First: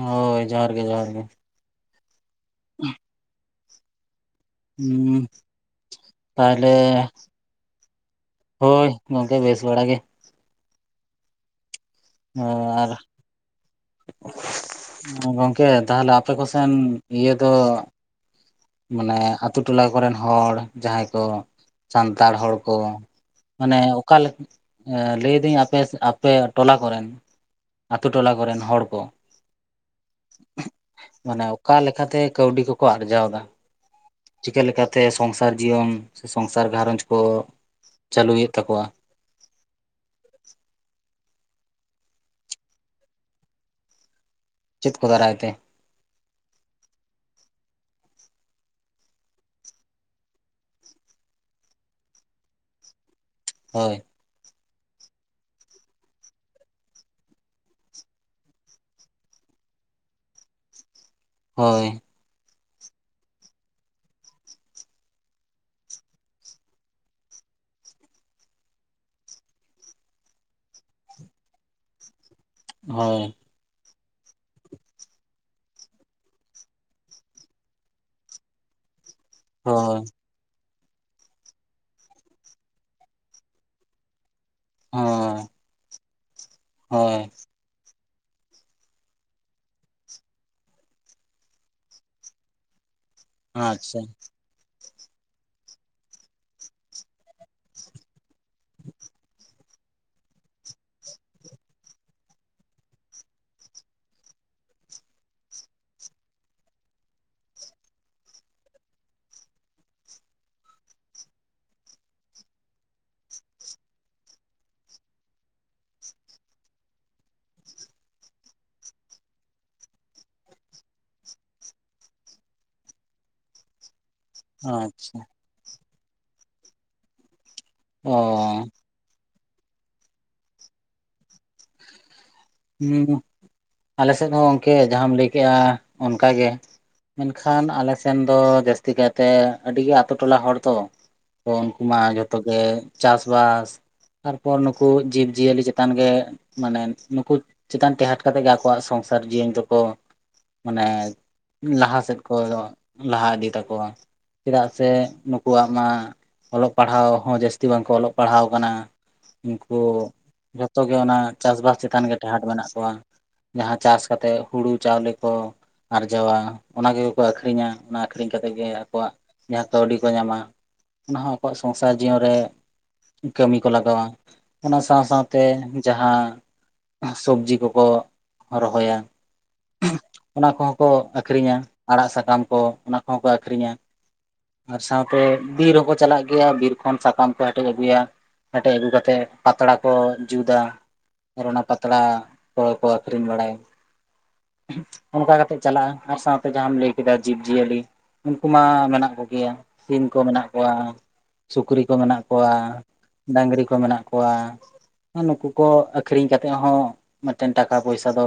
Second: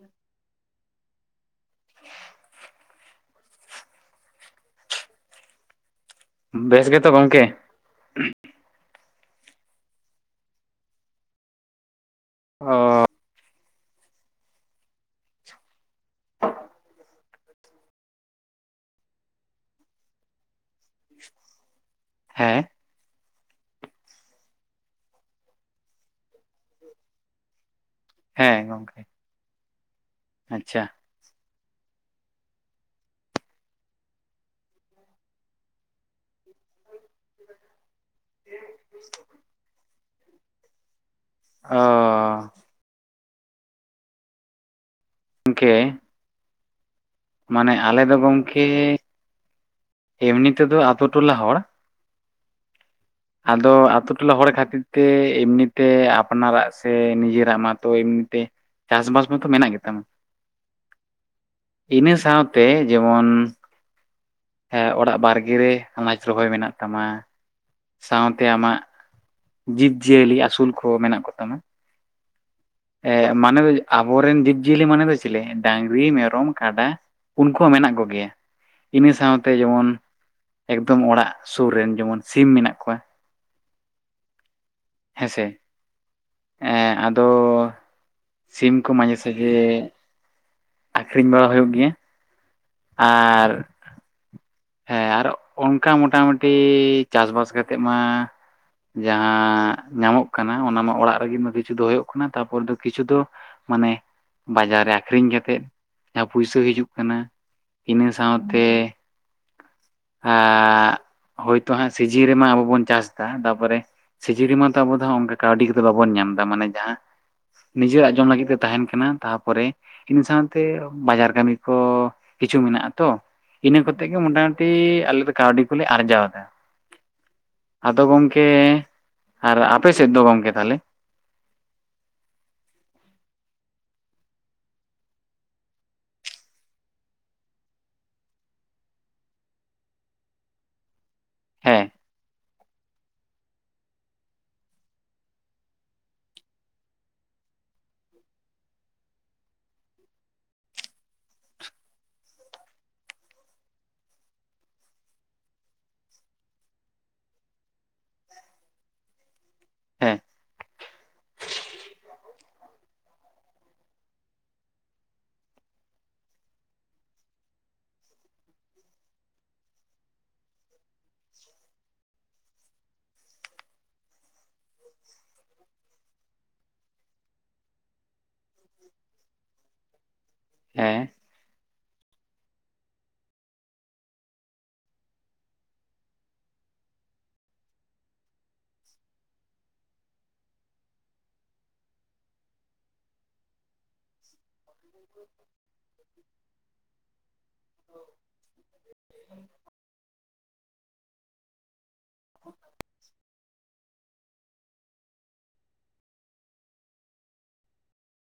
ᱦᱳᱭ ᱡᱚᱦᱟᱨ ᱜᱮ ᱡᱚᱦᱟᱨ ᱜᱮ᱾ [inaudible] ᱦᱩᱸ ᱛᱟᱦᱞᱮ ᱵᱮᱥ ᱜᱮᱛᱚ ᱜᱚᱝᱠᱮ ᱦᱳᱭ ᱜᱚᱝᱠᱮ ᱵᱮᱥ ᱵᱟᱲᱟ ᱜᱮ᱾ ᱚᱸ ᱚ ᱟᱨ ᱜᱚᱝᱠᱮ ᱛᱟᱦᱞᱮ ᱟᱯᱮ ᱠᱚᱥᱮᱱ ᱤᱭᱟᱹ ᱫᱚ ᱢᱟᱱᱮ ᱟᱛᱩ ᱴᱚᱞᱟ ᱠᱚᱨᱮᱱ ᱦᱚᱲ ᱡᱟᱦᱟᱸᱭ ᱠᱚ ᱥᱟᱱᱛᱟᱲ ᱦᱚᱲ ᱦᱮᱸ ᱠᱚ ᱢᱟᱱᱮ ᱚᱠᱟᱞᱮ ᱮ ᱞᱟᱹᱭ ᱫᱟᱹᱧ ᱟᱯᱮ ᱟᱯᱮ ᱴᱚᱞᱟ ᱠᱚᱨᱮᱱ ᱟᱹᱛᱩ ᱴᱚᱞᱟ ᱦᱮᱸ ᱠᱚᱨᱮᱱ ᱦᱚᱲ ᱜᱚᱝᱠᱮ ᱠᱚ ᱟᱪᱪᱷᱟ ᱢᱟᱱᱮ ᱚᱠᱟ ᱞᱮᱠᱟᱛᱮ ᱠᱟᱹᱣᱰᱤ ᱠᱚᱠᱚ ᱟᱨᱡᱟᱣ ᱫᱟ? ᱪᱤᱠᱟᱹ ᱞᱮᱠᱟᱛᱮ ᱥᱚᱝᱥᱟᱨ ᱡᱤᱭᱚᱱ ᱥᱮ ᱥᱚᱝᱥᱟᱨ ᱜᱷᱟᱨᱚᱸᱡᱽ ᱠᱚ ᱪᱟᱹᱞᱩᱭᱮᱫ ᱛᱟᱠᱚᱣᱟ? [inaudible] ᱚ ᱪᱮᱫ ᱠᱚ ᱫᱟᱨᱟᱭ ᱛᱮ? ᱜᱚᱝᱠᱮ ᱢᱟᱱᱮ ᱟᱞᱮ ᱫᱚ ᱜᱚᱝᱠᱮ ᱮᱢᱱᱤ ᱛᱮᱫᱚ ᱟᱹᱛᱩ ᱴᱚᱞᱟ ᱦᱚᱲ ᱟᱫᱚ ᱦᱳᱭ ᱟᱹᱛᱩ ᱴᱚᱞᱟ ᱦᱚᱲ ᱠᱷᱟᱹᱛᱤᱨ ᱛᱮ ᱮᱢᱱᱤᱛᱮ ᱟᱯᱱᱟᱨᱟᱜ ᱥᱮ ᱱᱤᱡᱮᱨᱟᱜ ᱢᱟᱛᱚ ᱮᱢᱱᱤ ᱛᱮ ᱪᱟᱥᱵᱟᱥ ᱢᱟᱛᱚ ᱢᱮᱱᱟᱜ ᱜᱮᱛᱟᱢᱟ, [inaudible] ᱦᱳᱭ ᱤᱱᱟᱹ ᱥᱟᱶᱛᱮ ᱡᱮᱢᱚᱱ ᱦᱮᱸ ᱚᱲᱟᱜ ᱵᱟᱨᱜᱮ ᱨᱮ ᱟᱱᱟᱡ ᱨᱚᱦᱚᱭ ᱢᱮᱱᱟᱜ ᱛᱟᱢᱟ ᱥᱟᱶᱛᱮ ᱟᱢᱟᱜ ᱡᱤᱵᱽ ᱡᱤᱭᱟᱹᱞᱤ ᱟᱹᱥᱩᱞ ᱠᱚ ᱢᱮᱱᱟᱜ ᱠᱚᱛᱟᱢᱟ᱾ ᱦᱳᱭ ᱮᱸᱻ ᱢᱟᱱᱚ ᱫᱚ ᱡᱮ ᱟᱵᱚᱨᱮᱱ ᱡᱤᱵᱽ ᱡᱤᱭᱟᱹᱞᱤ ᱢᱟᱱᱮ ᱫᱚ ᱪᱤᱞᱮ? ᱰᱟᱝᱨᱤ, ᱢᱮᱨᱚᱢ, ᱠᱟᱰᱟ, ᱩᱱᱠᱩ ᱦᱚᱸ ᱢᱮᱱᱟᱜ ᱠᱚ ᱜᱮᱭᱟ᱾ ᱤᱱᱟᱹ ᱥᱟᱶ ᱛᱮ ᱡᱮᱢᱚᱱ ᱦᱳᱭ ᱮᱠᱫᱚᱢ ᱚᱲᱟᱜ ᱥᱩᱨ ᱨᱮᱱ ᱡᱮᱢᱚᱱ ᱥᱤᱢ ᱢᱮᱱᱟᱜ ᱠᱚᱣᱟ᱾ ᱦᱳᱭ ᱦᱮᱸᱥᱮ ᱮᱸ ᱟᱫᱚ ᱦᱳᱭ ᱥᱤᱢ ᱠᱚ ᱢᱟᱡᱷᱮ ᱥᱟᱡᱷᱮ ᱟᱠᱷᱨᱤᱧ ᱵᱟᱲᱟ ᱦᱩᱭᱳᱜ ᱜᱮᱭᱟ᱾ ᱟᱻ ᱟᱪᱪᱷᱟ ᱦᱮᱸ ᱟᱨ ᱚᱝᱠᱟ ᱢᱚᱴᱟᱢᱩᱴᱤ ᱪᱟᱥ ᱵᱟᱥ ᱠᱟ ᱠᱟᱛᱮᱜ ᱢᱟ ᱡᱟᱦᱟᱸ ᱧᱟᱢᱚᱜ ᱠᱟᱱᱟ ᱚᱱᱟᱢᱟ ᱚᱲᱟᱜ ᱨᱮᱜᱮ ᱢᱟ ᱠᱤᱪᱷᱩ ᱫᱚ ᱦᱩᱭᱩᱜ ᱠᱟᱱᱟ ᱛᱟᱨᱯᱚᱨ ᱫᱚ ᱠᱤᱪᱷᱩ ᱫᱚ ᱢᱟᱱᱮ ᱵᱟᱡᱟᱨ ᱨᱮ ᱟᱠᱷᱨᱤᱧ ᱠᱟᱛᱮᱜ ᱡᱟᱦᱟᱸ ᱯᱩᱭᱥᱟᱹ ᱦᱤᱡᱩᱜ ᱠᱟᱱᱟ ᱤᱱᱟᱹ ᱥᱟᱶᱛᱮ ᱟᱸᱻᱜ ᱦᱳᱭᱛᱳ ᱦᱟᱸᱜ ᱥᱤᱡᱤᱱ ᱨᱮᱢᱟ ᱟᱵᱚ ᱵᱚᱱ ᱪᱟᱥ ᱫᱟ ᱛᱟᱯᱚᱨᱮ ᱥᱤᱡᱤ ᱨᱮᱢᱟ ᱢᱟ ᱛᱚ ᱟᱵᱚ ᱫᱚ ᱦᱟᱸᱜ ᱚᱱᱠᱟ ᱠᱟᱹᱣᱰᱤ ᱠᱚᱫᱚ ᱵᱟᱵᱚᱱ ᱧᱟᱢ ᱫᱟ ᱢᱟᱱᱮ ᱡᱟᱦᱟᱸ ᱱᱤᱡᱮᱨᱟᱜ ᱡᱚᱢ ᱞᱟᱹᱜᱤᱜ ᱛᱮ ᱛᱟᱦᱮᱱ ᱠᱟᱱᱟ, ᱛᱟᱯᱚᱨᱮ ᱤᱱᱟᱹ ᱥᱟᱶᱛᱮ ᱵᱟᱡᱟᱨ ᱠᱟᱹᱢᱤ ᱠᱚ ᱠᱤᱪᱷᱩ ᱢᱮᱱᱟᱜ ᱟ ᱛᱚ, ᱤᱱᱟᱹ ᱠᱚᱛᱮ, ᱤ ᱢᱳᱚᱴᱟᱢᱩᱴᱤ ᱟᱪᱪᱷᱟ ᱟᱞᱮ ᱫᱚ ᱠᱟᱹᱣᱰᱤ ᱠᱚᱞᱮ ᱟᱨᱡᱟᱣ ᱫᱟ᱾ ᱟᱫᱚ ᱚ ᱜᱚᱝᱠᱮ, ᱟᱨ ᱟᱯᱮ ᱥᱮᱜ ᱫᱚ ᱜᱚᱝᱠᱮ ᱛᱷᱟᱞᱮ? ᱦᱩᱸ ᱜᱩ ᱟᱞᱮ ᱥᱮᱫ ᱦᱚᱼᱝᱠᱮ ᱡᱟᱦᱟᱢ ᱞᱟᱹᱭ ᱠᱮᱜᱼᱟ, ᱚᱱᱠᱟ ᱜᱮ᱾ ᱢᱮᱱᱠᱷᱟᱱ ᱟᱞᱮ ᱥᱮᱱ ᱫᱚ, ᱡᱟᱹᱥᱛᱤ ᱠᱟᱭᱛᱮ ᱟᱹᱰᱤᱜᱮ ᱟᱛᱳ ᱴᱚᱞᱟ ᱦᱚᱲ ᱫᱚ! ᱠᱚ ᱩᱱᱠᱩ ᱦᱮᱸ ᱢᱟ ᱡᱷᱚᱛᱚ ᱜᱮ, ᱪᱟᱥ-ᱵᱟᱥ ᱛᱟᱨᱯᱚᱨ ᱱᱩᱠᱩ ᱡᱤᱵᱽ ᱡᱤᱭᱟᱹᱞᱤ ᱪᱮᱛᱟᱱ ᱜᱮ, ᱢᱟᱱᱮ ᱱᱩᱠᱩ ᱪᱮᱛᱟᱱ ᱴᱮᱦᱟᱴ ᱠᱟᱛᱮᱜ ᱜᱮ ᱟᱠᱚᱣᱟᱜ ᱥᱚᱝᱥᱟᱨ ᱡᱤᱭᱚᱱ ᱫᱚᱠᱚ, ᱢᱟᱱᱮ ᱞᱟᱦᱟ ᱥᱮᱫ ᱠᱚᱫᱚ ᱞᱟᱦᱟ ᱤᱫᱤ ᱛᱟᱠᱚᱣᱟ᱾ ᱪᱮᱫᱟᱜ ᱥᱮ ᱱᱩᱠᱩᱣᱟᱜ ᱢᱟ, ᱚᱞᱚᱜ ᱯᱟᱲᱦᱟᱣ ᱦᱚᱸ ᱡᱟᱹᱥ- -ᱛᱤ ᱵᱟᱝᱠᱚ ᱚᱞᱚᱜ ᱯᱟᱲᱦᱟᱣ ᱠᱟᱱᱟ, ᱩᱝᱠᱩ ᱦᱮᱸ ᱡᱷᱚᱛᱚ ᱜᱮ, ᱚᱱᱟ ᱪᱟᱥ-ᱵᱟᱥ ᱪᱮᱛᱟᱱ ᱜᱮ ᱴᱮᱦᱟᱴ ᱢᱮᱱᱟᱜ ᱠᱚᱣᱟ᱾ ᱡᱟᱦᱟᱸ ᱪᱟᱥ ᱠᱟᱛᱮᱜ, ᱦᱩᱲᱩ ᱪᱟᱣᱞᱮ ᱠᱚ ᱟᱨᱡᱟᱣᱟ, ᱚᱱᱟ ᱜᱮᱹᱣ ᱠᱚ ᱟᱹᱠᱠᱷᱨᱤᱧᱟ, ᱚᱱᱟ ᱠᱷᱨᱤᱧ ᱠᱟᱛᱮᱜ ᱜᱮ, ᱟᱠᱚᱣᱟᱜ ᱡᱟᱦᱟᱸ ᱠᱟᱹᱣᱰᱤ ᱠᱚ ᱧᱟᱢᱟ ᱚᱱᱟ ᱦᱚᱸ ᱟᱠᱚᱣᱟᱜ ᱥᱚᱝᱥᱟ ᱡᱤᱭᱚᱱ ᱨᱮ, ᱠᱟᱹᱢᱤ ᱠᱚ ᱞᱟᱜᱟᱣᱟ᱾ ᱚᱱᱟ ᱥᱟᱶ-ᱥᱟᱶᱛᱮ, ᱡᱟᱦᱟᱸ ᱮᱸᱦ ᱥᱚᱵᱽᱡᱤ ᱠᱚᱠᱚ ᱨᱚᱦᱚᱭᱟ, ᱚᱱᱟ ᱠᱚᱦᱚᱸ ᱠᱚ ᱦᱮᱸ ᱟᱠ ᱠᱷᱨᱤᱧᱟ, ᱟᱲᱟᱜ ᱥᱟᱠᱟᱢ ᱠᱚ, ᱚᱱᱟ ᱠᱚᱦᱚᱸ ᱠᱚ ᱟᱹᱠᱷᱨᱤᱧᱟ᱾ ᱟᱨ ᱥᱟᱶᱛᱮ ᱵᱤᱨ ᱚᱠᱚ ᱪᱟᱞᱟᱜ ᱜᱮᱹᱭᱟ, ᱵᱤᱨ ᱠᱷᱚᱱ ᱥᱟᱠᱟᱢ ᱠᱚ ᱦᱮᱴᱮᱡ ᱟᱹᱜᱩᱭᱟ᱾ ᱦᱮᱴᱮᱡ ᱟᱹᱜᱩ ᱠᱟᱛᱮᱜ, ᱯᱟᱛᱲᱟ ᱠᱚ ᱡᱩᱫᱟ ᱟᱨ ᱚᱱᱟ ᱯᱟ- -ᱛᱲᱟ ᱠᱚ-ᱠᱚ ᱟᱠᱷᱨᱤᱧ ᱵᱟᱲᱟᱭᱟ᱾ ᱚᱱᱠᱟ ᱠᱟᱛᱮᱜ ᱪᱟᱞᱟᱜᱼᱟ ᱟᱨ ᱥᱟᱶᱛᱮ ᱡᱟᱼᱟᱢ ᱞᱟᱹᱭ ᱠᱮᱫᱟ, ᱡᱤᱵᱽ ᱡᱤᱭᱟᱹᱞᱤ᱾ ᱩᱱᱠᱩ ᱢᱟ ᱢᱮᱱᱟᱜ ᱠᱚᱜᱮᱭᱟ, ᱥᱤᱢ ᱠᱚ ᱢᱮᱱᱟᱜ ᱠᱚᱣᱟ, ᱥᱩᱠᱨᱤ ᱠᱚ ᱢᱮᱱᱟᱜ ᱠᱚᱣᱟ, ᱰᱟᱝᱨᱤ ᱠᱚ ᱢᱮᱱᱟᱜ ᱠᱚᱣᱟ᱾ ᱟ ᱱᱩᱠᱩ ᱠᱚ ᱟᱠᱷᱨᱤᱧ ᱠᱟ- -ᱛᱮᱜ ᱦᱚᱸ ᱢᱮᱜᱴᱮᱱ ᱴᱟᱠᱟ ᱯᱚᱭᱥᱟ ᱫᱚ,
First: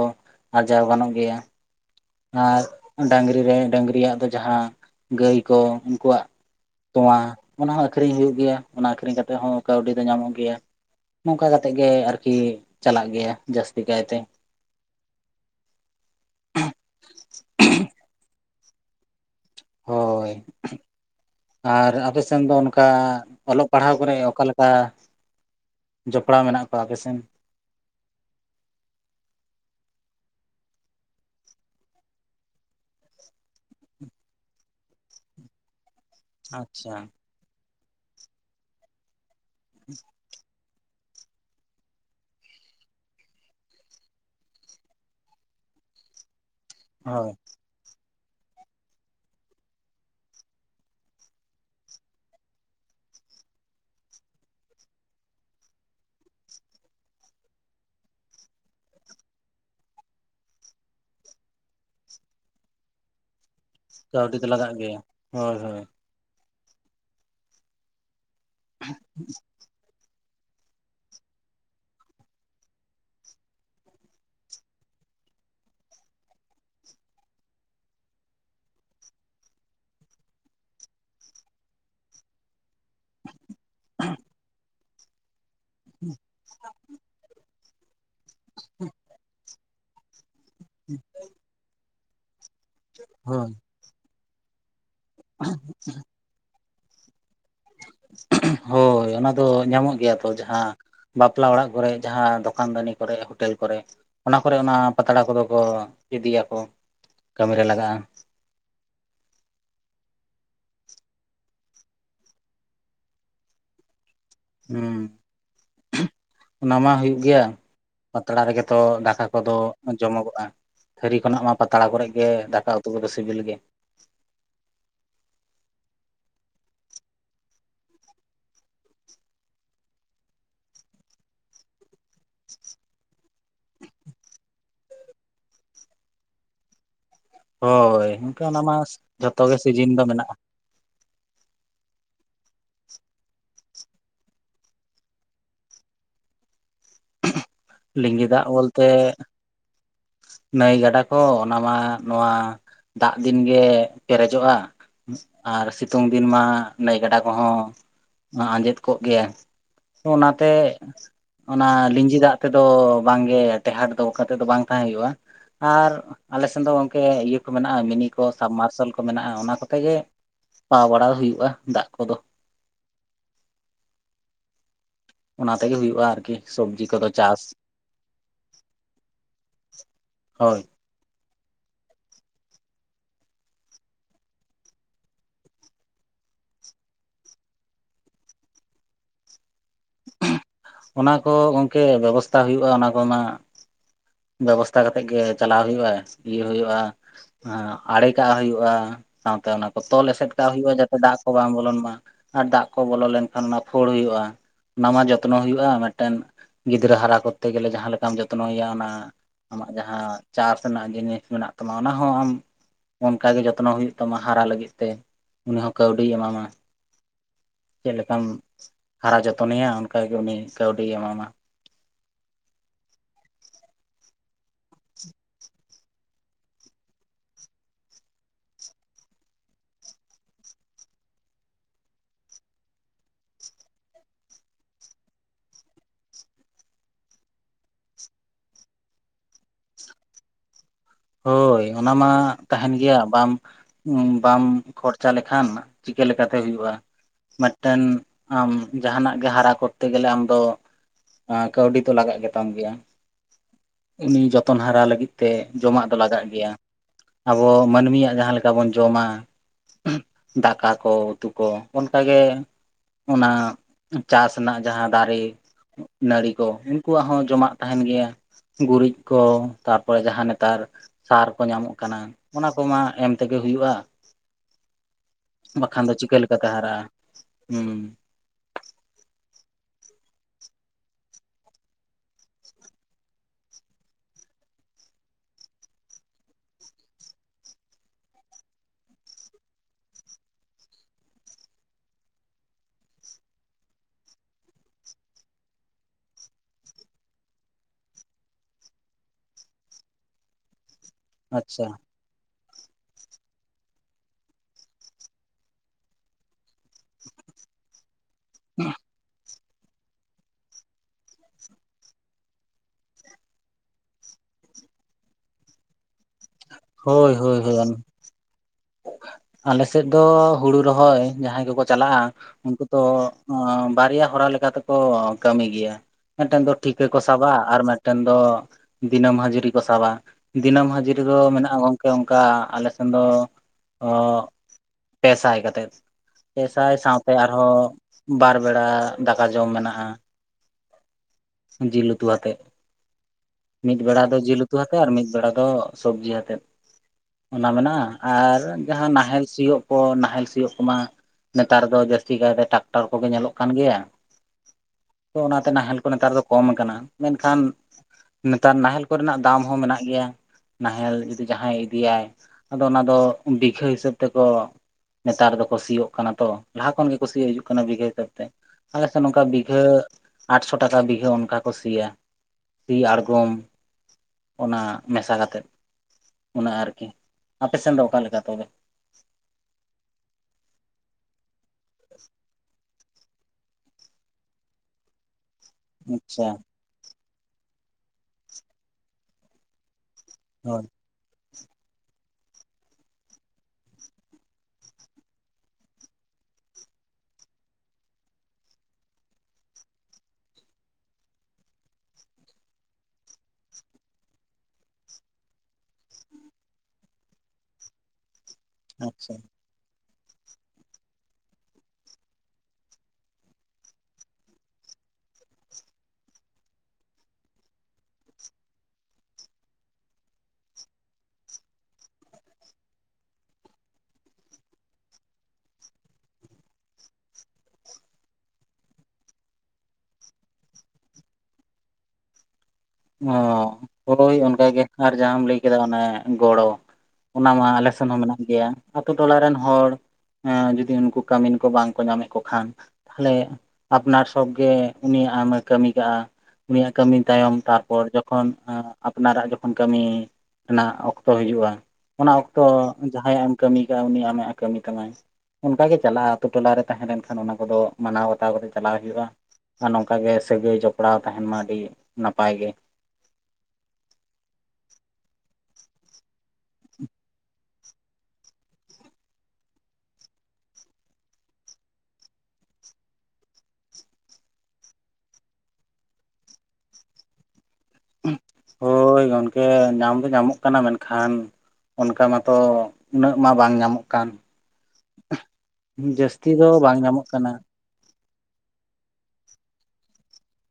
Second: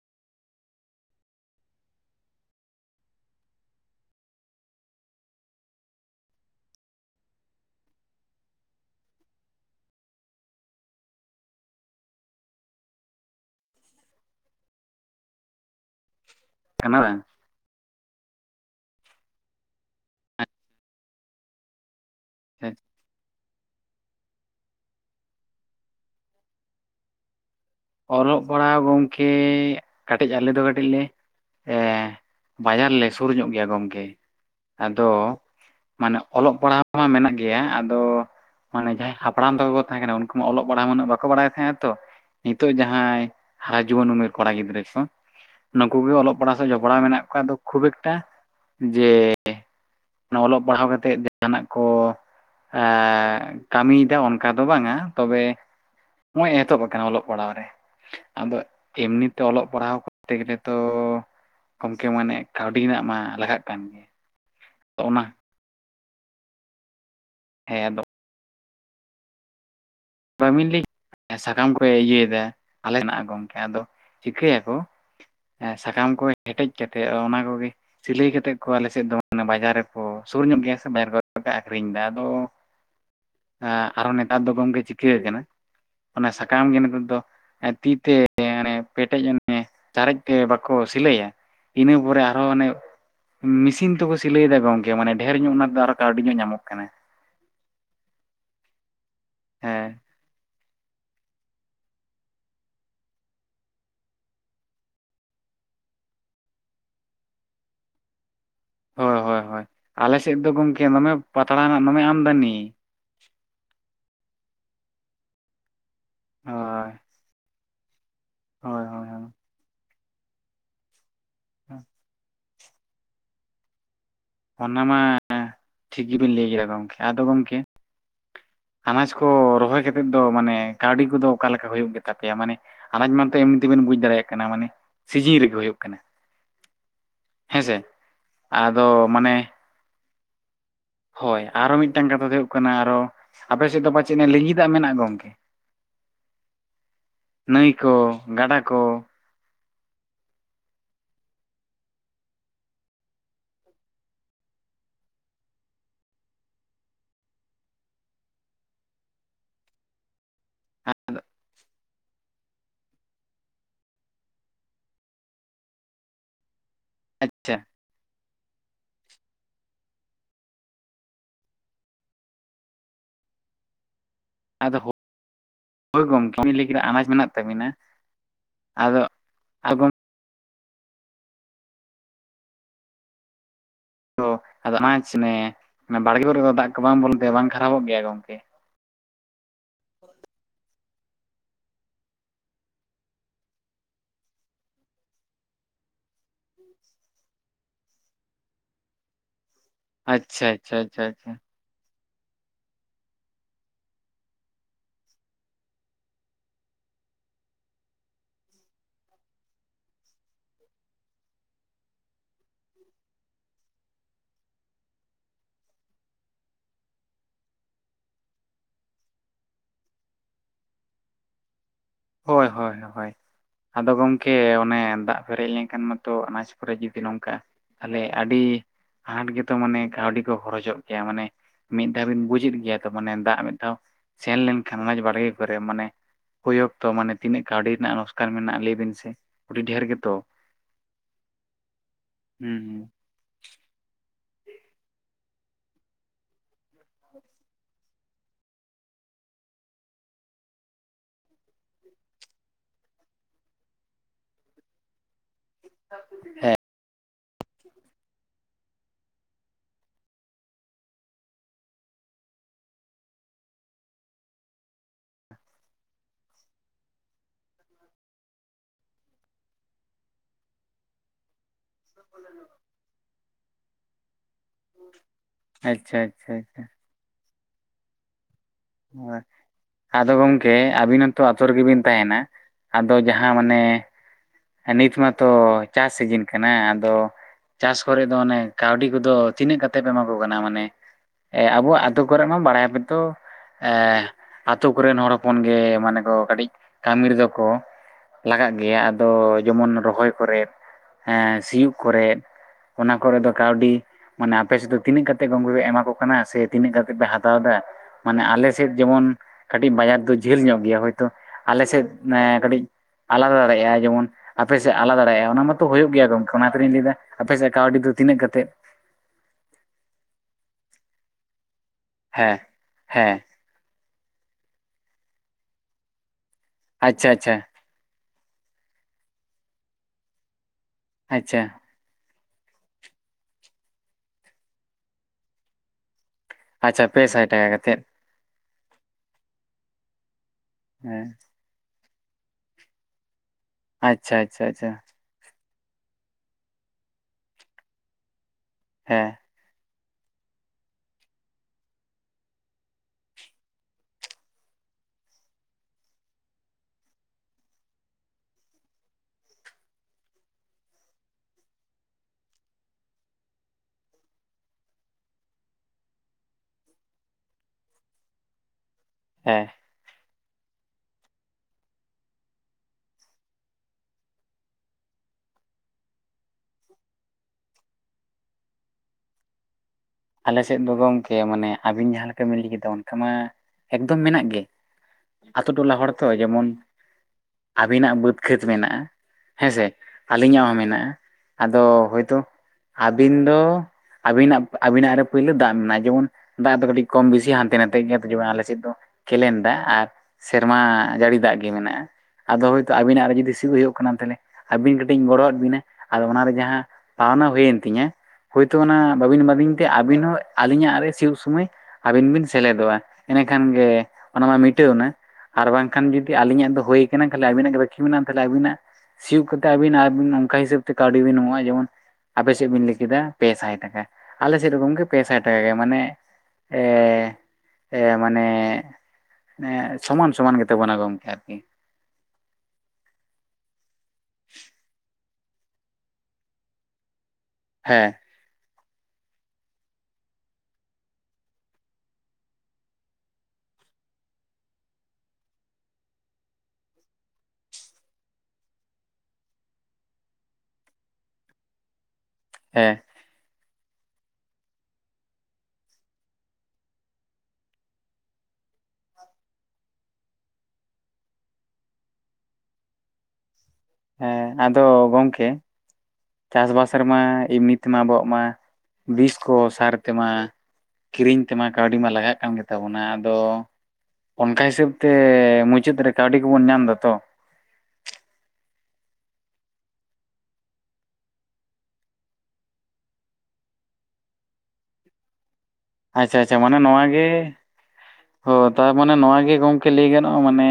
ᱟᱨᱡᱟᱣ ᱜᱟᱱᱚᱜ ᱜᱮᱭᱟ᱾ ᱟᱨ ᱰᱟᱸᱜᱽᱨᱤ ᱨᱮᱹ, ᱰᱟᱸᱜᱽᱨᱤᱭᱟᱜ ᱫᱚ ᱡᱟᱦᱟᱸ, ᱜᱟᱹᱭ ᱠᱚ, ᱩᱝᱠᱩᱣᱟᱜ ᱛᱚᱶᱟ ᱚᱱᱟ ᱦᱚᱸ ᱟᱹᱠᱷᱨᱤᱧ ᱦᱩᱭᱩᱜ ᱜᱮᱭᱟ, ᱚᱱᱟ ᱟᱠᱷᱨᱤᱧ ᱠᱟᱛᱮ ᱦᱚᱸ ᱠᱟᱹᱣᱰᱤ ᱫᱚ ᱧᱟᱢᱚᱜ ᱜᱮᱭᱟ᱾ ᱱᱚᱠᱠᱟ ᱠᱟᱛᱮᱜ ᱜᱮ, ᱟᱨᱠᱤ ᱪᱟᱞᱟᱜ ᱜᱮᱭᱟ, ᱡᱟᱹᱥᱛᱤ ᱠᱟᱭᱛᱮ᱾ ᱠᱟᱱᱟᱲᱟ᱾ ᱦᱳᱭ, ᱟᱨ ᱟᱯᱮ ᱥᱮᱱ ᱫᱚ ᱟᱪᱪᱷᱟ ᱚᱱᱠᱟ, ᱚᱞᱚᱜ ᱯᱟᱲᱦᱟᱣ ᱠᱚᱨᱮ ᱚᱠᱟ ᱞᱮᱠᱟ, ᱡᱚᱯᱲᱟᱣ ᱢᱮᱱᱟᱜ ᱠᱚᱣᱟ ᱟᱯᱮᱥᱮᱱ? ᱚᱞᱚᱜ ᱯᱟᱲᱦᱟᱣ ᱜᱚᱝᱠᱮ, ᱠᱟᱴᱤᱡ ᱟᱞᱮ ᱫᱚ, ᱠᱟᱹᱴᱤᱡ ᱞᱮ ᱮ, ᱵᱟᱡᱟᱨᱞᱮ ᱥᱩᱨ ᱧᱚᱜ ᱜᱮᱭᱟ ᱜᱚᱢᱠᱮ, ᱟᱫᱚᱻ ᱢᱟᱱᱮ ᱚᱞᱚᱜ ᱯᱟᱲᱦᱟᱣ ᱟᱪᱪᱷᱟ ᱢᱟ ᱢᱮᱱᱟᱜ ᱜᱮᱭᱟ, ᱟᱫᱚ! ᱢᱟᱱᱮ ᱡᱷᱟᱭ ᱦᱟᱯᱲᱟᱢ ᱛᱟᱠᱚ ᱠᱚ ᱛᱟᱦᱮᱸ ᱠᱟᱱᱟ, ᱩᱱᱠᱩ ᱢᱟ ᱚᱞᱚᱜ ᱯᱟᱲᱟ ᱢᱟᱱᱟᱹᱜ ᱵᱟᱠᱚ ᱵᱟᱲᱟᱭ ᱛᱷᱟᱸᱦ ᱛᱚ! ᱱᱤᱛᱳᱜ ᱡᱟᱦᱟᱸᱭ, ᱦᱟ ᱡᱩᱣᱟᱹᱱ ᱩᱢᱮᱨ ᱠᱚᱲᱟ ᱜᱤᱫᱽᱨᱟᱹ ᱠᱚᱸ, ᱱᱩᱝᱠᱩ ᱜᱮ ᱚᱞᱚᱜ ᱯᱲᱟ ᱥᱮ ᱡᱚᱯᱲᱟᱣ ᱢᱮᱱᱟᱜ ᱦᱳᱭ ᱠᱚᱣᱟᱫᱚ ᱠᱷᱩᱵ ᱮᱠᱴᱟ, ᱡᱮ ᱱᱚ ᱚᱞᱚᱜ ᱯᱟᱲᱦᱟᱣ ᱠᱟᱛᱮᱜ ᱡᱟᱦᱟᱱᱟᱜ ᱠᱚ ᱟ ᱠᱟᱢᱤᱭᱫᱟ ᱚᱱᱠᱟ ᱫᱚ ᱵᱟᱝᱟ, ᱛᱚᱵᱮ, ᱚᱸᱭ ᱮᱦᱛᱚᱵ ᱠᱟᱱᱟ ᱚᱞᱚᱜ ᱯᱟᱲᱟᱣ ᱨᱮ, ᱟᱫᱚ ᱮᱢᱱᱤ ᱛᱮ ᱚᱞᱚᱜ ᱯᱟᱲᱦᱟᱣ ᱠᱚᱛᱛᱮ ᱜᱮᱹᱞᱮᱹ ᱛᱚ ᱠᱚᱢᱠᱮ ᱢᱟᱱᱮ, ᱠᱟᱹᱣᱰᱤ ᱱᱟᱜ ᱢᱟ ᱞᱟᱜᱷᱟᱜ ᱠᱟᱱ! ᱠᱟᱹᱣᱰᱤ ᱫᱚ ᱞᱟᱜᱟᱜ ᱜᱮᱭᱟ, ᱚᱱᱟ ᱦᱳᱭ-ᱦᱳᱭ᱾ ᱦᱮᱸ ᱟᱫᱚ [inaudible] ᱵᱟᱢᱤᱱ ᱞᱟᱹᱭ [inaudible] ᱥᱟᱠᱟᱢ ᱠᱚᱭ ᱤᱭᱟᱹᱭᱮᱫᱟ, ᱟᱞᱮ ᱜᱚᱢᱠᱮ ᱟᱫᱚ, ᱪᱤᱠᱟᱹᱭᱟᱠᱚ ᱦᱮᱸ ᱥᱟᱠᱟᱢ ᱠᱚ ᱦᱮᱴᱮᱡ ᱠᱟᱛᱮᱜ ᱚᱱᱟ ᱠᱚᱜᱮ ᱥᱤᱞᱟᱹᱭ ᱠᱟᱛᱮᱫ ᱠᱚ ᱟᱞᱮ ᱥᱮᱫ ᱫᱥᱮ ᱵᱟᱡᱟᱨ ᱨᱮᱠᱚ, ᱥᱩᱨ ᱧᱚᱜ ᱜᱮᱭᱟ ᱥᱮ ᱵᱟᱡᱟᱨ ᱟᱠᱷᱨᱤᱧ ᱮᱫᱟ, ᱟᱫᱚ ᱟᱸᱜ, ᱟᱨ ᱦᱚᱸ ᱱᱮᱛᱟᱨ ᱫᱚ ᱜᱚᱝᱠᱮ ᱪᱤᱠᱟᱹ ᱠᱟᱱᱟ ᱚᱱᱟ ᱥᱟᱠᱟᱢ ᱜᱮ ᱱᱤᱛᱚᱜ ᱫᱚ, ᱛᱤ ᱛᱮ ᱚᱱᱮ ᱯᱮᱴᱮᱡ ᱢᱮ ᱛᱟᱨᱮᱡ ᱛᱮ ᱵᱟᱠᱚ ᱥᱤᱞᱟᱹ ᱭᱟ, ᱤᱱᱟᱹ ᱯᱚᱨᱮ ᱟᱨᱦᱚᱸ ᱟᱱᱮ, ᱦᱳᱭ ᱢᱤᱥ ᱡᱛᱩ [unintelligible] ᱠᱚ ᱥᱤᱞᱟᱹᱭᱮᱫᱟ ᱜᱚᱝᱠᱮ ᱢᱟᱱᱮ ᱰᱷᱮᱨ ᱧᱚᱜ ᱚᱱᱟ ᱫᱚ ᱟᱨᱚ ᱠᱟᱹᱣᱰᱤ ᱧᱚᱜ ᱧᱟᱢᱚᱜ ᱠᱟᱱᱟ ᱦᱳᱭ, ᱚᱱᱟ ᱫᱚ, ᱦᱮᱸ ᱧᱟᱢᱚᱜ ᱜᱮᱭᱟ ᱛᱚ ᱡᱟᱦᱟᱸ ᱵᱟᱯᱞᱟ ᱚᱲᱟᱜ ᱠᱚᱨᱮ ᱡᱟᱦᱟᱸ ᱫᱚᱠᱟᱱ ᱫᱟᱱᱤ ᱠᱚᱨᱮ ᱦᱳᱴᱮᱞ ᱠᱚᱨᱮ ᱚᱱᱟ ᱠᱚᱨᱮ ᱚᱱᱟ ᱯᱟᱛᱲᱟ ᱠᱚᱫᱚ ᱠᱚ ᱤᱫᱤᱭᱟ ᱠᱚ ᱠᱟᱹᱢᱤ ᱨᱮ ᱞᱟᱜᱟᱜ-ᱟ ᱦᱳᱭ ᱦᱳᱭ ᱦᱳᱭ ᱟᱞᱮ ᱥᱮᱫ ᱫᱚ ᱜᱚᱝᱠᱮ ᱫᱚᱢᱮ ᱯᱟᱛᱲᱟ ᱨᱮᱱᱟᱜ ᱫᱚᱢᱮ ᱟᱢᱫᱟᱱᱤ ᱦᱩᱸ ᱚᱱᱟ ᱦᱳᱭ ᱢᱟ ᱦᱩᱭᱩᱜ ᱜᱮᱭᱟ ᱯᱟᱛᱲᱟ ᱨᱮᱜᱮ ᱛᱚ ᱦᱳᱭ ᱦᱳᱭ ᱫᱟᱠᱟ ᱦᱳᱭ ᱠᱚᱫᱚ ᱡᱚᱢᱚᱜᱚᱜ-ᱟ ᱛᱷᱟᱹᱨᱤ ᱠᱷᱚᱱᱟᱜ ᱢᱟ ᱯᱟᱛᱲᱟ ᱠᱚᱨᱮ ᱜᱮ ᱫᱟᱠᱟ ᱩᱛᱩ ᱛᱚᱵᱮ ᱠᱚ ᱥᱤᱵᱤᱞ ᱜᱮᱭᱟ ᱚᱱᱟ ᱢᱟ ᱴᱷᱤᱠ ᱜᱮᱵᱤᱱ ᱞᱟᱹᱭ ᱠᱮᱫᱟ ᱜᱚᱝᱠᱮ ᱟᱫᱚ ᱜᱚᱝᱠᱮ ᱟᱱᱟᱡ ᱠᱚ ᱨᱚᱦᱚᱭ ᱠᱟᱛᱮᱫ ᱫᱚ ᱢᱟᱱᱮ ᱠᱟᱹᱣᱰᱤ ᱠᱚᱫᱚ ᱚᱠᱟ ᱞᱮᱠᱟ ᱦᱩᱭᱩᱜ ᱜᱮᱛᱟ ᱯᱮᱭᱟ ᱢᱟᱱᱮ ᱟᱱᱟᱡ ᱢᱟᱛᱚ ᱮᱢᱱᱤ ᱛᱮᱵᱮᱱ ᱵᱩᱡᱽ ᱫᱟᱲᱮᱭᱟᱜ ᱠᱟᱱᱟ ᱢᱟᱱᱮ ᱥᱤᱡᱤᱱ ᱨᱮᱜᱮ ᱦᱩᱭᱩᱜ ᱠᱟᱱᱟ ᱦᱮᱸᱥᱮ ᱦᱳᱭ ᱤᱱᱠᱟᱹ ᱚᱱᱟ ᱢᱟ ᱟᱫᱚ ᱢᱟᱱᱮ ᱡᱚᱛᱚ ᱜᱮ ᱥᱤᱡᱤᱱ ᱫᱚ ᱢᱮᱱᱟᱜ-ᱟ ᱦᱳᱭ ᱟᱨᱚ ᱢᱤᱫ ᱴᱟᱝ ᱠᱟᱛᱷᱟ ᱫᱚ ᱦᱩᱭᱩᱜ ᱠᱟᱱᱟ ᱟᱨᱚ ᱟᱯᱮ ᱥᱮᱫ ᱫᱚ ᱯᱟᱪᱮᱫ ᱞᱤᱸᱜᱤ ᱫᱟᱜ ᱢᱮᱱᱟᱜ-ᱟ ᱜᱚᱝᱠᱮ [inaudible] ᱱᱟᱹᱭ ᱠᱚ ᱞᱤᱸᱜᱤ ᱫᱟᱜ ᱜᱟᱰᱟ ᱠᱚ ᱵᱚᱞᱛᱮ ᱱᱟᱹᱭ ᱜᱟᱰᱟ ᱠᱚ ᱚᱱᱟ ᱢᱟ ᱱᱚᱣᱟ ᱫᱟᱜ ᱫᱤᱱ ᱜᱮ ᱯᱮᱨᱮᱡᱚᱜ-ᱟ ᱟᱨ ᱥᱤᱛᱩᱝ ᱫᱤᱱ ᱢᱟ ᱱᱟᱹᱭ ᱜᱟᱰᱟ ᱠᱚᱦᱚᱸ ᱟᱸᱡᱮᱫ ᱠᱚᱜ ᱜᱮᱭᱟ ᱛᱚ ᱚᱱᱟ ᱛᱮ ᱚᱱᱟ ᱞᱤᱸᱡᱤ ᱫᱟᱜ ᱛᱮᱫᱚ ᱵᱟᱝ ᱜᱮ ᱛᱮᱸᱦᱮᱫ ᱫᱚᱦᱚ ᱠᱟᱛᱮᱫ ᱫᱚ ᱵᱟᱝ ᱛᱟᱦᱮᱸ ᱦᱩᱭᱩᱜ-ᱟ ᱟᱨ ᱟᱞᱮ ᱥᱮᱱ ᱫᱚ ᱠᱮ ᱤᱭᱟᱹ ᱠᱚ ᱟᱪᱪᱷᱟ ᱢᱮᱱᱟᱜ-ᱟ ᱢᱤᱱᱤ ᱠᱚ ᱥᱟᱢ ᱢᱟᱨᱥᱟᱞ ᱠᱚ ᱢᱮᱱᱟᱜ-ᱟ ᱚᱱᱟ ᱠᱚ ᱛᱮ ᱜᱮ ᱯᱟᱣ ᱵᱟᱲᱟ ᱦᱩᱭᱩᱜ-ᱟ ᱫᱟᱜ ᱠᱚᱫᱚ ᱟᱫᱚ ᱚᱱᱟ ᱛᱮᱜᱮ ᱦᱩᱭᱩᱜᱼᱟ [inaudible] ᱟᱨᱠᱤ ᱜᱚᱝᱠᱮ ᱵᱤᱱ ᱞᱟᱹᱭ ᱠᱮᱫᱟ ᱥᱚᱵᱽᱡᱤ ᱟᱱᱟᱡ ᱠᱚᱫᱚ ᱢᱮᱱᱟᱜ ᱪᱟᱥ ᱛᱟᱵᱤᱱᱟ ᱟᱫᱚ [inaudible] ᱦᱳᱭ ᱛᱚ ᱟᱫᱚ ᱟᱪᱱᱟᱡ ᱱᱮ ᱵᱟᱲᱜᱮ ᱠᱚᱨᱮ ᱫᱚ ᱫᱟᱜ ᱠᱚ ᱵᱟᱝ ᱵᱚᱞᱚᱱ ᱛᱮ ᱵᱟᱝ ᱠᱷᱟᱨᱟᱯᱚᱜ ᱜᱮᱭᱟ ᱜᱚᱝᱠᱮ ᱚᱱᱟ ᱠᱚ ᱜᱚᱝᱠᱮ ᱵᱮᱵᱚᱥᱛᱟ ᱦᱩᱭᱩᱜ-ᱟ ᱚᱱᱟ ᱠᱚᱢᱟ ᱵᱮᱵᱚᱥᱛᱟ ᱠᱟᱛᱮᱜ ᱜᱮ ᱪᱟᱞᱟᱣ ᱦᱩᱭᱩᱜ-ᱟ ᱤᱭᱟᱹ ᱦᱩᱭᱩᱜ-ᱟ ᱟᱲᱮ ᱠᱟᱜ ᱦᱩᱭᱩᱜ-ᱟ ᱥᱟᱶᱛᱮ ᱚᱱᱟ ᱠᱚ ᱛᱚᱞ ᱮᱥᱮᱫ ᱟᱪᱪᱷᱟ ᱠᱟᱜ ᱟᱪᱪᱷᱟ ᱦᱩᱭᱩᱜ-ᱟ ᱡᱟᱛᱮ ᱟᱪᱪᱷᱟ ᱫᱟᱜ ᱠᱚ ᱟᱪᱪᱷᱟ ᱵᱟᱝ ᱵᱚᱞᱚᱱ ᱢᱟ ᱟᱨ ᱫᱟᱜ ᱠᱚ ᱵᱚᱞᱚ ᱞᱮᱱᱠᱷᱟᱱ ᱢᱟ ᱯᱷᱳᱲ ᱦᱩᱭᱩᱜ-ᱟ ᱚᱱᱟ ᱢᱟ ᱡᱚᱛᱱᱚ ᱦᱩᱭᱩᱜ-ᱟ ᱢᱤᱫᱴᱮᱱ ᱜᱤᱫᱽᱨᱟᱹ ᱦᱟᱨᱟ ᱠᱚᱨᱛᱮ ᱜᱮᱞᱮ ᱡᱟᱦᱟᱸ ᱞᱮᱠᱟᱢ ᱡᱚᱛᱱᱚᱭᱮᱭᱟ ᱚᱱᱟ ᱟᱢᱟᱜ ᱡᱟᱦᱟᱸ ᱪᱟᱥ ᱨᱮᱱᱟᱜ ᱡᱤᱱᱤᱥ ᱢᱮᱱᱟᱜ ᱛᱟᱢᱟ ᱚᱱᱟ ᱦᱚᱸ ᱟᱢ ᱚᱱᱠᱟ ᱜᱮ ᱡᱚᱛᱱᱚ ᱦᱩᱭᱩᱜ ᱛᱟᱢᱟ ᱦᱟᱨᱟ ᱞᱟᱹᱜᱤᱫ ᱛᱮ ᱩᱱᱤ ᱦᱚᱸ ᱠᱟᱹᱣᱰᱤᱭ ᱮᱢᱟᱢᱟ ᱪᱮᱞᱮᱠᱟᱢ ᱦᱟᱨᱟ ᱡᱚᱛᱚᱱᱮᱭᱟ ᱚᱱᱠᱟ ᱜᱮ ᱩᱱᱤ ᱠᱟᱹᱣᱰᱤᱭ ᱮᱢᱟᱢᱟ ᱦᱳᱭ ᱦᱳᱭ ᱦᱳᱭ ᱟᱫᱚ ᱜᱚᱝᱠᱮ ᱚᱱᱮ ᱫᱟᱜ ᱯᱮᱨᱮᱡ ᱞᱮᱱᱠᱷᱟᱱ ᱢᱟᱛᱚ ᱟᱱᱟᱡ ᱠᱚᱨᱮ ᱡᱩᱫᱤ ᱱᱚᱝᱠᱟ-ᱟ ᱛᱟᱦᱚᱞᱮ ᱟᱹᱰᱤ ᱟᱴ ᱜᱮᱛᱚ ᱢᱟᱱᱮ ᱠᱟᱹᱣᱰᱤ ᱠᱚ ᱠᱷᱚᱨᱚᱪᱚᱜ ᱜᱮᱭᱟ ᱢᱟᱱᱮ ᱢᱤᱫ ᱫᱷᱟᱣ ᱵᱤᱱ ᱵᱩᱡᱮᱫ ᱜᱮᱭᱟ ᱛᱚ ᱢᱟᱱᱮ ᱫᱟᱜ ᱢᱤᱫ ᱫᱷᱟᱣ ᱥᱮᱱ ᱞᱮᱱᱠᱷᱟᱱ ᱟᱱᱟᱡᱽ ᱵᱟᱲᱜᱮ ᱠᱚᱨᱮ ᱢᱟᱱᱮ ᱦᱩᱭᱩᱜ ᱛᱚ ᱢᱟᱱᱮ ᱛᱤᱱᱟᱹᱜ ᱠᱟᱹᱣᱰᱤ ᱨᱮᱱᱟᱜ ᱱᱚᱥᱠᱟᱱ ᱢᱮᱱᱟᱜ-ᱟ ᱞᱟᱹᱭ ᱵᱤᱱ ᱥᱮ ᱟᱹᱰᱤ ᱰᱷᱮᱨ ᱜᱮᱛᱚ ᱦᱳᱭ ᱚᱱᱟ ᱢᱟ ᱦᱩᱸ ᱛᱟᱦᱮᱱ ᱜᱮᱭᱟ ᱵᱟᱢ ᱵᱟᱢ ᱠᱷᱚᱨᱪᱟ ᱞᱮᱠᱷᱟᱱ ᱪᱤᱠᱟᱹ ᱞᱮᱠᱟᱛᱮ ᱦᱩᱭᱩᱜ-ᱟ ᱢᱮᱫᱴᱮᱱ ᱟᱢ ᱡᱟᱦᱟᱱᱟᱜ ᱜᱮ ᱦᱟᱨᱟ ᱠᱚᱨᱛᱮ ᱜᱮᱞᱮ ᱟᱢᱫᱚ ᱟ ᱠᱟᱹᱣᱰᱤ ᱫᱚ ᱞᱟᱜᱟᱜ ᱜᱮᱛᱟᱢ ᱜᱮᱭᱟ ᱩᱱᱤ ᱡᱚᱛᱚᱱ ᱦᱟᱨᱟ ᱞᱟᱹᱜᱤᱫ ᱛᱮ ᱡᱚᱢᱟᱜ ᱫᱚ ᱞᱟᱜᱟᱜ ᱜᱮᱭᱟ ᱦᱩᱸ ᱟᱵᱚ ᱢᱟᱹᱱᱢᱤᱭᱟᱜ ᱡᱟᱦᱟᱸ ᱞᱮᱠᱟ ᱵᱚᱱ ᱡᱚᱢᱟ ᱫᱟᱠᱟ ᱠᱚ ᱩᱛᱩ ᱠᱚ ᱚᱱᱠᱟ ᱜᱮ ᱚᱱᱟ ᱪᱟᱥ ᱨᱮᱱᱟᱜ ᱡᱟᱦᱟᱸ ᱫᱟᱨᱮ ᱱᱟᱹᱲᱤ ᱠᱚ ᱩᱱᱠᱩᱣᱟᱜ ᱦᱚᱸ ᱡᱚᱢᱟᱜ ᱛᱟᱦᱮᱱ ᱜᱮᱭᱟ ᱜᱩᱨᱤᱡ ᱠᱚ ᱛᱟᱨᱯᱚᱨᱮ ᱡᱟᱦᱟᱱ ᱱᱮᱛᱟᱨ ᱥᱟᱨ ᱠᱚ ᱧᱟᱢᱚᱜ ᱠᱟᱱᱟ ᱚᱱᱟ ᱠᱚᱢᱟ ᱮᱢ ᱛᱮᱜᱮ ᱦᱩᱭᱩᱜ-ᱟ ᱵᱟᱠᱷᱟᱱ ᱫᱚ ᱟᱪᱪᱷᱟ ᱪᱤᱠᱟᱹ ᱟᱪᱪᱷᱟ ᱞᱮᱠᱟ ᱛᱮ ᱟᱪᱪᱷᱟ ᱦᱟᱨᱟᱜ-ᱟ ᱦᱩᱸ ᱦᱳᱭ ᱟᱫᱚ ᱜᱚᱝᱠᱮ ᱟᱵᱤᱱ ᱦᱚᱸᱛᱚ ᱟᱛᱳ ᱨᱮᱜᱮ ᱵᱤᱱ ᱛᱟᱦᱮᱱᱟ ᱟᱫᱚ ᱡᱟᱦᱟᱸ ᱢᱟᱱᱮ ᱱᱤᱛ ᱢᱟᱛᱚ ᱪᱟᱥ ᱥᱤᱡᱤᱱ ᱠᱟᱱᱟ ᱟᱫᱚ ᱪᱟᱥ ᱠᱚᱨᱮ ᱫᱚ ᱚᱱᱮ ᱠᱟᱹᱣᱰᱤ ᱠᱚᱫᱚ ᱛᱤᱱᱟᱹᱜ ᱠᱟᱛᱮ ᱯᱮ ᱮᱢᱟ ᱠᱚ ᱠᱟᱱᱟ? ᱢᱟᱱᱮ ᱮ ᱟᱵᱚ ᱟᱛᱳ ᱠᱚᱨᱮ ᱢᱟ ᱵᱟᱲᱟᱭᱟᱯᱮ ᱛᱚ ᱮᱻ ᱟᱛᱳ ᱠᱚᱨᱮᱱ ᱦᱚᱲ ᱦᱚᱯᱚᱱ ᱜᱮ ᱢᱟᱱᱮ ᱠᱚ ᱠᱟᱹᱴᱤᱡ ᱠᱟᱹᱢᱤ ᱨᱮᱫᱚ ᱠᱚ ᱞᱟᱜᱟᱜ ᱜᱮᱭᱟ ᱟᱫᱚ ᱡᱮᱢᱚᱱ ᱨᱚᱦᱚᱭ ᱠᱚᱨᱮᱜ ᱮᱸ ᱟᱪᱪᱷᱟ ᱥᱤᱭᱩᱜ ᱠᱚᱨᱮᱜ ᱾ ᱚᱱᱟ ᱠᱚᱨᱮ ᱫᱚ ᱠᱟᱹᱣᱰᱤ ᱢᱟᱱᱮ ᱟᱯᱮ ᱥᱮᱫ ᱫᱚ ᱛᱤᱱᱟᱹᱜ ᱠᱟᱛᱮᱫ [unintelligible] ᱯᱮ ᱮᱢᱟ ᱠᱚ ᱠᱟᱱᱟ? ᱥᱮ ᱛᱤᱱᱟᱹᱜ ᱠᱟᱛᱮᱫ ᱯᱮ ᱦᱟᱛᱟᱣ ᱫᱟ? ᱢᱟᱱᱮ ᱟᱞᱮ ᱥᱮᱫ ᱡᱮᱢᱚᱱ ᱠᱟᱹᱴᱤᱡ ᱵᱟᱡᱟᱨ ᱫᱚ ᱡᱷᱟᱹᱞ ᱧᱚᱜ ᱜᱮᱭᱟ ᱦᱳᱭᱛᱳ ᱟᱞᱮᱥᱮᱫ ᱮᱸ ᱠᱟᱹᱴᱤᱡ ᱟᱞᱟᱫᱟ ᱫᱟᱲᱮᱭᱟᱜᱼᱟᱭ ᱡᱮᱢᱚᱱ ᱟᱯᱮ ᱥᱮᱫ ᱟᱞᱟᱫᱟ ᱫᱟᱲᱮᱭᱟᱜᱼᱟ ᱚᱱᱟ ᱢᱟᱛᱚ ᱦᱳᱭᱳᱜ ᱜᱮᱭᱟ ᱜᱚᱢᱠᱮ ᱚᱱᱟᱛᱮᱞᱤᱧ ᱞᱟᱹᱭᱫᱟ ᱦᱳᱭ ᱟᱯᱮ ᱦᱳᱭ ᱥᱮᱫ ᱦᱳᱭ ᱠᱟᱹᱣᱰᱤ ᱫᱚ ᱛᱤᱱᱟᱹᱜ ᱠᱟᱛᱮᱫ? ᱟᱞᱮ ᱥᱮᱫ ᱫᱚ ᱦᱩᱲᱩ ᱨᱚᱦᱚᱭ ᱡᱟᱦᱟᱸᱭ ᱠᱚᱠᱚ ᱪᱟᱞᱟᱜᱼᱟ ᱦᱮᱸ ᱩᱱᱠᱩ ᱫᱚ ᱦᱮᱸ ᱚᱸ ᱵᱟᱨᱭᱟ ᱦᱚᱨᱟ ᱞᱮᱠᱟᱛᱮᱠᱚ ᱠᱟᱹᱢᱤ ᱜᱮᱭᱟ ᱢᱮᱫᱴᱮᱱ ᱫᱚ ᱴᱷᱤᱠᱟᱹ ᱠᱚ ᱟᱪᱪᱷᱟ ᱥᱟᱵᱟ ᱟᱪᱪᱷᱟ ᱟᱨ ᱢᱮᱫ ᱴᱮᱱ ᱫᱚ ᱫᱤᱱᱟᱹᱢ ᱦᱟᱹᱡᱨᱤ ᱠᱚ ᱥᱟᱵᱟ ᱫᱤᱱᱟᱹᱢ ᱦᱟᱹᱡᱨᱤ ᱫᱚ ᱟᱪᱪᱷᱟ ᱢᱮᱱᱟᱜᱼᱟ ᱜᱚᱝ ᱜᱚᱝᱠᱮ ᱚᱱᱠᱟ ᱟᱞᱮ ᱥᱮᱱ ᱫᱚ ᱚ ᱯᱮᱥᱟᱭ ᱠᱟᱛᱮᱫ ᱯᱮᱥᱟᱭ ᱟᱪᱪᱷᱟ ᱯᱮ ᱥᱟᱶᱛᱮ ᱥᱟᱭ ᱴᱟᱠᱟ ᱟᱨᱦᱚᱸ ᱠᱟᱛᱮᱫ ᱵᱟᱨ ᱵᱮᱲᱟ ᱫᱟᱠᱟ ᱡᱚᱢ ᱢᱮᱱᱟᱜᱼᱟ ᱾ ᱦᱮᱸ ᱾ ᱡᱤᱞ ᱩᱛᱩ ᱟᱛᱮᱫ ᱢᱤᱫ ᱵᱮᱲᱟ ᱟᱪᱪᱷᱟ ᱫᱚ ᱡᱤᱞ ᱟᱪᱪᱷᱟ ᱩᱛᱩ ᱟᱪᱪᱷᱟ ᱟᱛᱮᱫ ᱟᱨ ᱢᱤᱫ ᱵᱮᱲᱟ ᱫᱚ ᱥᱚᱵᱡᱤ ᱟᱛᱮᱫ ᱚᱱᱟ ᱢᱮᱱᱟᱜᱼᱟ ᱟᱨ ᱡᱟᱦᱟᱸ ᱦᱮᱸ ᱱᱟᱦᱮᱞ ᱥᱤᱭᱳᱜ ᱠᱚ ᱱᱟᱦᱮᱞ ᱥᱤᱭᱳᱜ ᱠᱚᱢᱟ ᱱᱮᱛᱟᱨ ᱫᱚ ᱡᱟᱹᱥᱛᱤ ᱠᱟᱭᱛᱮ ᱴᱟᱠᱴᱟᱨ ᱠᱚᱜᱮ ᱧᱮᱞᱚᱜ ᱠᱟᱱ ᱜᱮᱭᱟ ᱛᱚ ᱚᱱᱟᱛᱮ ᱱᱟᱦᱮᱞ ᱠᱚ ᱱᱮᱛᱟᱨ ᱫᱚ ᱠᱚᱢ ᱠᱟᱱᱟ, ᱢᱮᱱᱠᱷᱟᱱ ᱱᱮᱛᱟᱨ ᱱᱟᱦᱮᱞ ᱠᱚᱨᱮᱱᱟᱜ ᱫᱟᱢ ᱦᱚᱸ ᱢᱮᱱᱟᱜ ᱜᱮᱭᱟ ᱾ ᱱᱟᱦᱮᱞ ᱡᱩᱫᱤ ᱡᱟᱦᱟᱸᱭ ᱤᱫᱤᱭᱟᱭ ᱟᱫᱚ ᱚᱱᱟ ᱫᱚ ᱵᱤᱜᱷᱟᱹ ᱦᱤᱥᱟᱹᱵ ᱛᱮᱠᱚ ᱱᱮᱛᱟᱨ ᱫᱚ ᱠᱚ ᱥᱤᱭᱳᱜ ᱠᱟᱱᱟ ᱛᱚ ᱞᱟᱦᱟ ᱠᱷᱚᱱ ᱜᱮᱠᱚ ᱥᱤᱭᱳᱜ ᱦᱤᱡᱩᱜ ᱠᱟᱱᱟ ᱵᱤᱜᱷᱟᱹ ᱦᱤᱥᱟᱹᱵ ᱛᱮ ᱾ ᱟᱞᱮ ᱥᱮᱜ ᱱᱚᱝᱠᱟ ᱦᱮᱸ ᱵᱤᱜᱷᱟᱹ ᱟᱴᱥᱚ ᱴᱟᱠᱟ ᱵᱤᱜᱷᱟᱹ ᱚᱱᱠᱟ ᱠᱚ ᱥᱤᱭᱟ ᱥᱤ ᱟᱲᱜᱚᱢ ᱚᱱᱟ ᱢᱮᱥᱟ ᱠᱟᱛᱮᱫ ᱚᱱᱟ ᱟᱨᱠᱤ ᱟᱯᱮᱥᱮᱱ ᱫᱚ ᱚᱠᱟᱞᱮᱠᱟ ᱛᱚᱵᱮ? ᱟᱞᱮ ᱥᱮᱫ ᱫᱚ ᱜᱚᱢᱠᱮ ᱢᱟᱱᱮ ᱟᱹᱵᱤᱱ ᱡᱟᱦᱟᱸ ᱞᱮᱠᱟ ᱵᱤᱱ ᱞᱟᱹᱭ ᱠᱮᱫᱟ ᱚᱱᱠᱟ ᱢᱟ ᱮᱠᱫᱚᱢ ᱢᱮᱱᱟᱜ ᱜᱮ ᱟᱛᱳ ᱴᱚᱞᱟ ᱦᱚᱲ ᱛᱚ ᱟᱪᱪᱷᱟ ᱡᱮᱢᱚᱱ ᱟᱹᱵᱤᱱᱟᱜ ᱵᱟᱹᱫᱽ ᱠᱷᱮᱛ ᱢᱮᱱᱟᱜᱼᱟ ᱦᱮᱸᱥᱮ ᱟᱹᱞᱤᱧᱟᱜ ᱦᱚᱸ ᱦᱳᱭ ᱢᱮᱱᱟᱜᱼᱟ ᱟᱫᱚ ᱦᱳᱭᱛᱚ ᱟᱹᱵᱤᱱ ᱫᱚ ᱟᱹᱵᱤᱱᱟᱜ ᱟᱹᱵᱤᱱᱟᱜ ᱨᱮ ᱯᱳᱭᱞᱳ ᱫᱟᱜ ᱢᱮᱱᱟᱜᱼᱟ ᱡᱮᱢᱚᱱ ᱫᱟᱜ ᱫᱚ ᱠᱟᱹᱴᱤᱡ ᱠᱚᱢ ᱵᱤᱥᱤ ᱦᱟᱱᱛᱮ ᱱᱟᱛᱮ ᱜᱮᱭᱟ ᱡᱮᱢᱚᱱ ᱟᱞᱮᱥᱮᱫ ᱫᱚ ᱠᱮᱞᱮᱱ ᱫᱟᱜ ᱟᱨ ᱥᱮᱨᱢᱟ ᱡᱟᱹᱲᱤ ᱫᱟᱜ ᱜᱮ ᱢᱮᱱᱟᱜᱼᱟ ᱾ ᱟᱫᱚ ᱦᱳᱭᱛᱳ ᱟᱵᱤᱱᱟᱜ ᱨᱮ ᱡᱩᱫᱤ ᱥᱤ ᱦᱳᱭᱳᱜ ᱠᱟᱱᱟ ᱛᱟᱦᱞᱮ ᱟᱹᱵᱤᱱ ᱠᱟᱹᱴᱤᱡ ᱤᱧ ᱜᱚᱲᱚᱣᱟᱫ ᱵᱤᱱᱟᱹ, ᱟᱫᱚ ᱚᱱᱟᱨᱮ ᱡᱟᱦᱟᱸ ᱯᱟᱣᱱᱟ ᱦᱩᱭᱮᱱ ᱛᱤᱧᱟᱹ ᱦᱳᱭᱛᱳ ᱚᱱᱟ ᱟᱪᱪᱷᱟ ᱵᱟᱹᱵᱤᱱ ᱮᱢᱟᱫᱤᱧ ᱛᱮ, ᱟᱹᱵᱤᱱ ᱦᱚᱸ ᱟᱹᱞᱤᱧᱟᱜ ᱨᱮ ᱥᱤᱭᱩᱜ ᱥᱚᱢᱚᱭ ᱟᱹᱵᱤᱱ ᱵᱤᱱ ᱥᱮᱞᱮᱫᱚᱜᱼᱟ, ᱮᱱᱮ ᱠᱷᱟᱱ ᱜᱮ ᱚᱱᱟ ᱢᱟ ᱢᱤᱴᱟᱹᱣᱮᱱᱟ ᱾ ᱟᱨ ᱵᱟᱝᱠᱷᱟᱱ ᱡᱩᱫᱤ ᱟᱹᱞᱤᱧᱟᱜ ᱫᱚ ᱦᱳᱭ ᱠᱟᱱᱟ, ᱠᱷᱟᱹᱞᱤ ᱟᱹᱵᱤᱱᱟᱜ ᱜᱮ ᱵᱟᱹᱠᱤ ᱢᱮᱱᱟᱜᱼᱟ ᱛᱟᱦᱞᱮ ᱟᱹᱵᱤᱱᱟᱜ ᱥᱤᱭᱩᱜ ᱠᱟᱛᱮ ᱟᱹᱵᱤᱱ ᱱᱚᱝᱠᱟ ᱦᱤᱥᱟᱹᱵᱽ ᱛᱮ ᱠᱟᱹᱣᱰᱤ ᱵᱤᱱ ᱮᱢᱚᱜᱼᱟ ᱡᱮᱢᱚᱱ ᱟᱯᱮ ᱥᱮᱫ ᱵᱤᱱ ᱞᱟᱹᱭ ᱠᱮᱫᱟ ᱯᱮ ᱥᱟᱭ ᱴᱟᱠᱟ᱾ ᱟᱞᱮ ᱥᱮᱫ ᱦᱚᱸ ᱜᱚᱢᱠᱮ ᱯᱮ ᱥᱟᱭ ᱴᱟᱠᱟ ᱜᱮ, ᱢᱟᱱᱮ ᱮ ᱮ ᱢᱟᱱᱮ ᱮᱸ ᱥᱚᱢᱟᱱ ᱥᱚᱢᱟᱱ ᱜᱮ ᱛᱟᱵᱚᱱᱟ ᱜᱚᱝᱠᱮ ᱟᱨᱠᱤ ᱾ ᱚ ᱦᱳᱭ ᱚᱱᱠᱟ ᱜᱮ ᱟᱨ ᱡᱟᱦᱟᱸᱢ ᱞᱟᱹᱭ ᱠᱮᱫᱟ ᱚᱱᱮ ᱜᱚᱲᱚ ᱚᱱᱟ ᱢᱟ ᱟᱞᱮ ᱥᱮᱱ ᱦᱮᱸ ᱦᱚᱸ ᱢᱮᱱᱟᱜ᱾ ᱜᱮᱭᱟ ᱟᱛᱳ ᱴᱚᱞᱟ ᱨᱮᱱ ᱦᱚᱲ ᱮᱸ ᱡᱩᱫᱤ ᱩᱱᱠᱩ ᱠᱟᱹᱢᱤᱱ ᱠᱚ ᱵᱟᱝ ᱠᱚ ᱧᱟᱢᱮᱫ ᱠᱚ ᱠᱷᱟᱱ ᱛᱟᱦᱞᱮ ᱟᱯᱱᱟᱨ ᱥᱚᱵ ᱜᱮ ᱩᱱᱤᱭᱟᱜ ᱮᱢ ᱠᱟᱹᱢᱤ ᱠᱟᱜᱼᱟ, ᱩᱱᱤᱭᱟᱜ ᱠᱟᱹᱢᱤ ᱛᱟᱭᱚᱢ ᱛᱟᱨ ᱯᱚᱨ ᱡᱚᱠᱷᱚᱱ ᱟᱯᱱᱟᱨᱟᱜ ᱡᱚᱠᱷᱚᱱ ᱠᱟᱹᱢᱤ ᱨᱮᱱᱟᱜ ᱚᱠᱛᱚ ᱦᱤᱡᱩᱜᱼᱟ᱾ ᱚᱱᱟ ᱚᱠᱛᱚ ᱦᱮᱸ ᱡᱟᱦᱟᱸᱭᱟᱜ ᱮᱢ ᱠᱟᱹᱢᱤ ᱠᱟᱜᱼᱟ, ᱩᱱᱤ ᱟᱢᱟᱜ ᱮ ᱠᱟᱹᱢᱤ ᱛᱟᱢᱟᱭ ᱾ ᱚᱱᱠᱟ ᱜᱮ ᱪᱟᱞᱟᱜᱼᱟ ᱟᱛᱳ ᱴᱚᱞᱟᱨᱮ ᱛᱟᱦᱮᱸ ᱞᱮᱱᱠᱷᱟᱱ ᱚᱱᱟ ᱠᱚᱫᱚ ᱢᱟᱱᱟᱣ ᱵᱟᱛᱟᱣ ᱠᱟᱛᱮᱫ ᱪᱟᱞᱟᱣ ᱦᱳᱭᱳᱜᱼᱟ ᱾ ᱟᱨ ᱱᱚᱝᱠᱟ ᱜᱮ ᱥᱟᱹᱜᱟᱹᱭ ᱡᱚᱯᱚᱲᱟᱣ ᱛᱟᱦᱮᱸᱱ ᱢᱟ ᱟᱹᱰᱤ ᱱᱟᱯᱟᱭ ᱜᱮ ᱾ ᱦᱮᱸ ᱟᱫᱚ ᱜᱚᱝᱠᱮᱼᱼ ᱪᱟᱥᱵᱟᱥ ᱨᱮᱢᱟ ᱮᱢᱱᱤ ᱛᱮᱢᱟ ᱟᱵᱚᱣᱟᱜ ᱢᱟ ᱵᱤᱥ ᱠᱚ ᱥᱟᱨ ᱛᱮᱢᱟ ᱼᱼ ᱠᱤᱨᱤᱧ ᱛᱮᱢᱟ ᱠᱟᱹᱣᱰᱤ ᱢᱟ ᱞᱟᱜᱟᱜ ᱠᱟᱱ ᱜᱮ ᱛᱟᱵᱚᱱᱟ, ᱟᱫᱚ ᱚᱱᱠᱟ ᱦᱤᱥᱟᱹᱵᱽ ᱛᱮ ᱢᱩᱪᱟᱹᱫ ᱨᱮ ᱠᱟᱹᱣᱰᱤ ᱠᱚᱵᱚᱱ ᱧᱟᱢ ᱮᱫᱟ ᱛᱚ? ᱦᱚᱭ ᱜᱚᱢᱠᱮ ᱧᱟᱢ ᱫᱚ ᱧᱟᱢᱚᱜ ᱠᱟᱱᱟ, ᱢᱮᱱᱠᱷᱟᱱ ᱚᱱᱠᱟ ᱢᱟᱛᱚ ᱩᱱᱟᱹᱜ ᱢᱟ ᱵᱟᱝ ᱧᱟᱢᱚᱜ ᱠᱟᱱ᱾ ᱟᱪᱪᱷᱟ ᱡᱟᱹᱥᱛᱤ ᱟᱪᱪᱷᱟ ᱫᱚ ᱢᱟᱱᱮ ᱵᱟᱝ ᱱᱚᱣᱟ ᱧᱟᱢᱚᱜ ᱜᱮ ᱠᱟᱱᱟ ᱦᱚ ᱛᱟ ᱢᱟᱱᱮ ᱱᱚᱣᱟ ᱜᱮ ᱜᱚᱝᱠᱮ ᱞᱟᱹᱭ ᱜᱟᱱᱚᱜᱼᱟ ᱢᱟᱱᱮ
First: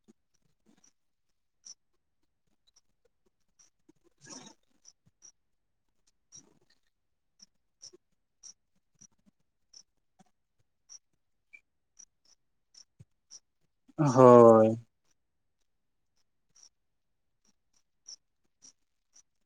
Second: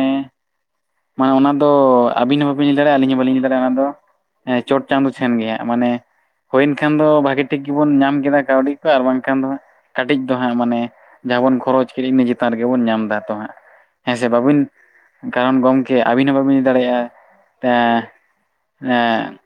ᱢᱟᱱᱮ ᱚᱱᱟ ᱫᱚ ᱟᱹᱵᱤᱱ ᱦᱚᱸ ᱵᱟᱹᱵᱤᱱ ᱞᱟᱹᱭ ᱫᱟᱲᱮᱭᱟᱜᱼᱟ, ᱟᱹᱞᱤᱧ ᱦᱚᱸ ᱵᱟᱹᱞᱤᱧ ᱞᱟᱹᱭ ᱫᱟᱲᱮᱭᱟᱜᱼᱟ ᱚᱱᱟ ᱫᱚ ᱮᱸ ᱪᱚᱴ ᱪᱟᱸᱫᱚ ᱴᱷᱮᱱ ᱜᱮᱭᱟ ᱢᱟᱱᱮ ᱦᱳᱭᱮᱱ ᱠᱷᱟᱱ ᱫᱚ ᱵᱷᱟᱹᱜᱤ ᱴᱷᱤᱠ ᱜᱮᱵᱚᱱ ᱧᱟᱢ ᱠᱮᱫᱟ ᱠᱟᱹᱣᱰᱤ ᱠᱚ ᱟᱨ ᱵᱟᱝᱠᱷᱟᱱ ᱫᱚ ᱠᱟᱹᱴᱤᱡ ᱫᱚ ᱦᱟᱸᱜ ᱢᱟᱱᱮ ᱡᱟᱦᱟᱸ ᱵᱚᱱ ᱠᱷᱚᱨᱚᱪ ᱠᱮᱫ, ᱤᱱᱟᱹ ᱪᱮᱛᱟᱱ ᱨᱮᱜᱮ ᱵᱚᱱ ᱧᱟᱢ ᱫᱟ ᱛᱚ ᱦᱟᱸᱜ᱾ ᱦᱮᱸ ᱥᱮ ᱵᱟᱹᱵᱤᱱ ᱦᱳᱭ ᱠᱟᱨᱚᱱ ᱜᱚᱝᱠᱮ ᱠᱮ ᱟᱹᱵᱤᱱ ᱦᱚᱸ ᱵᱟᱹᱵᱤᱱ ᱞᱟᱹᱭ ᱫᱟᱲᱮᱭᱟᱜᱼᱟ ᱮᱸ ᱮᱸ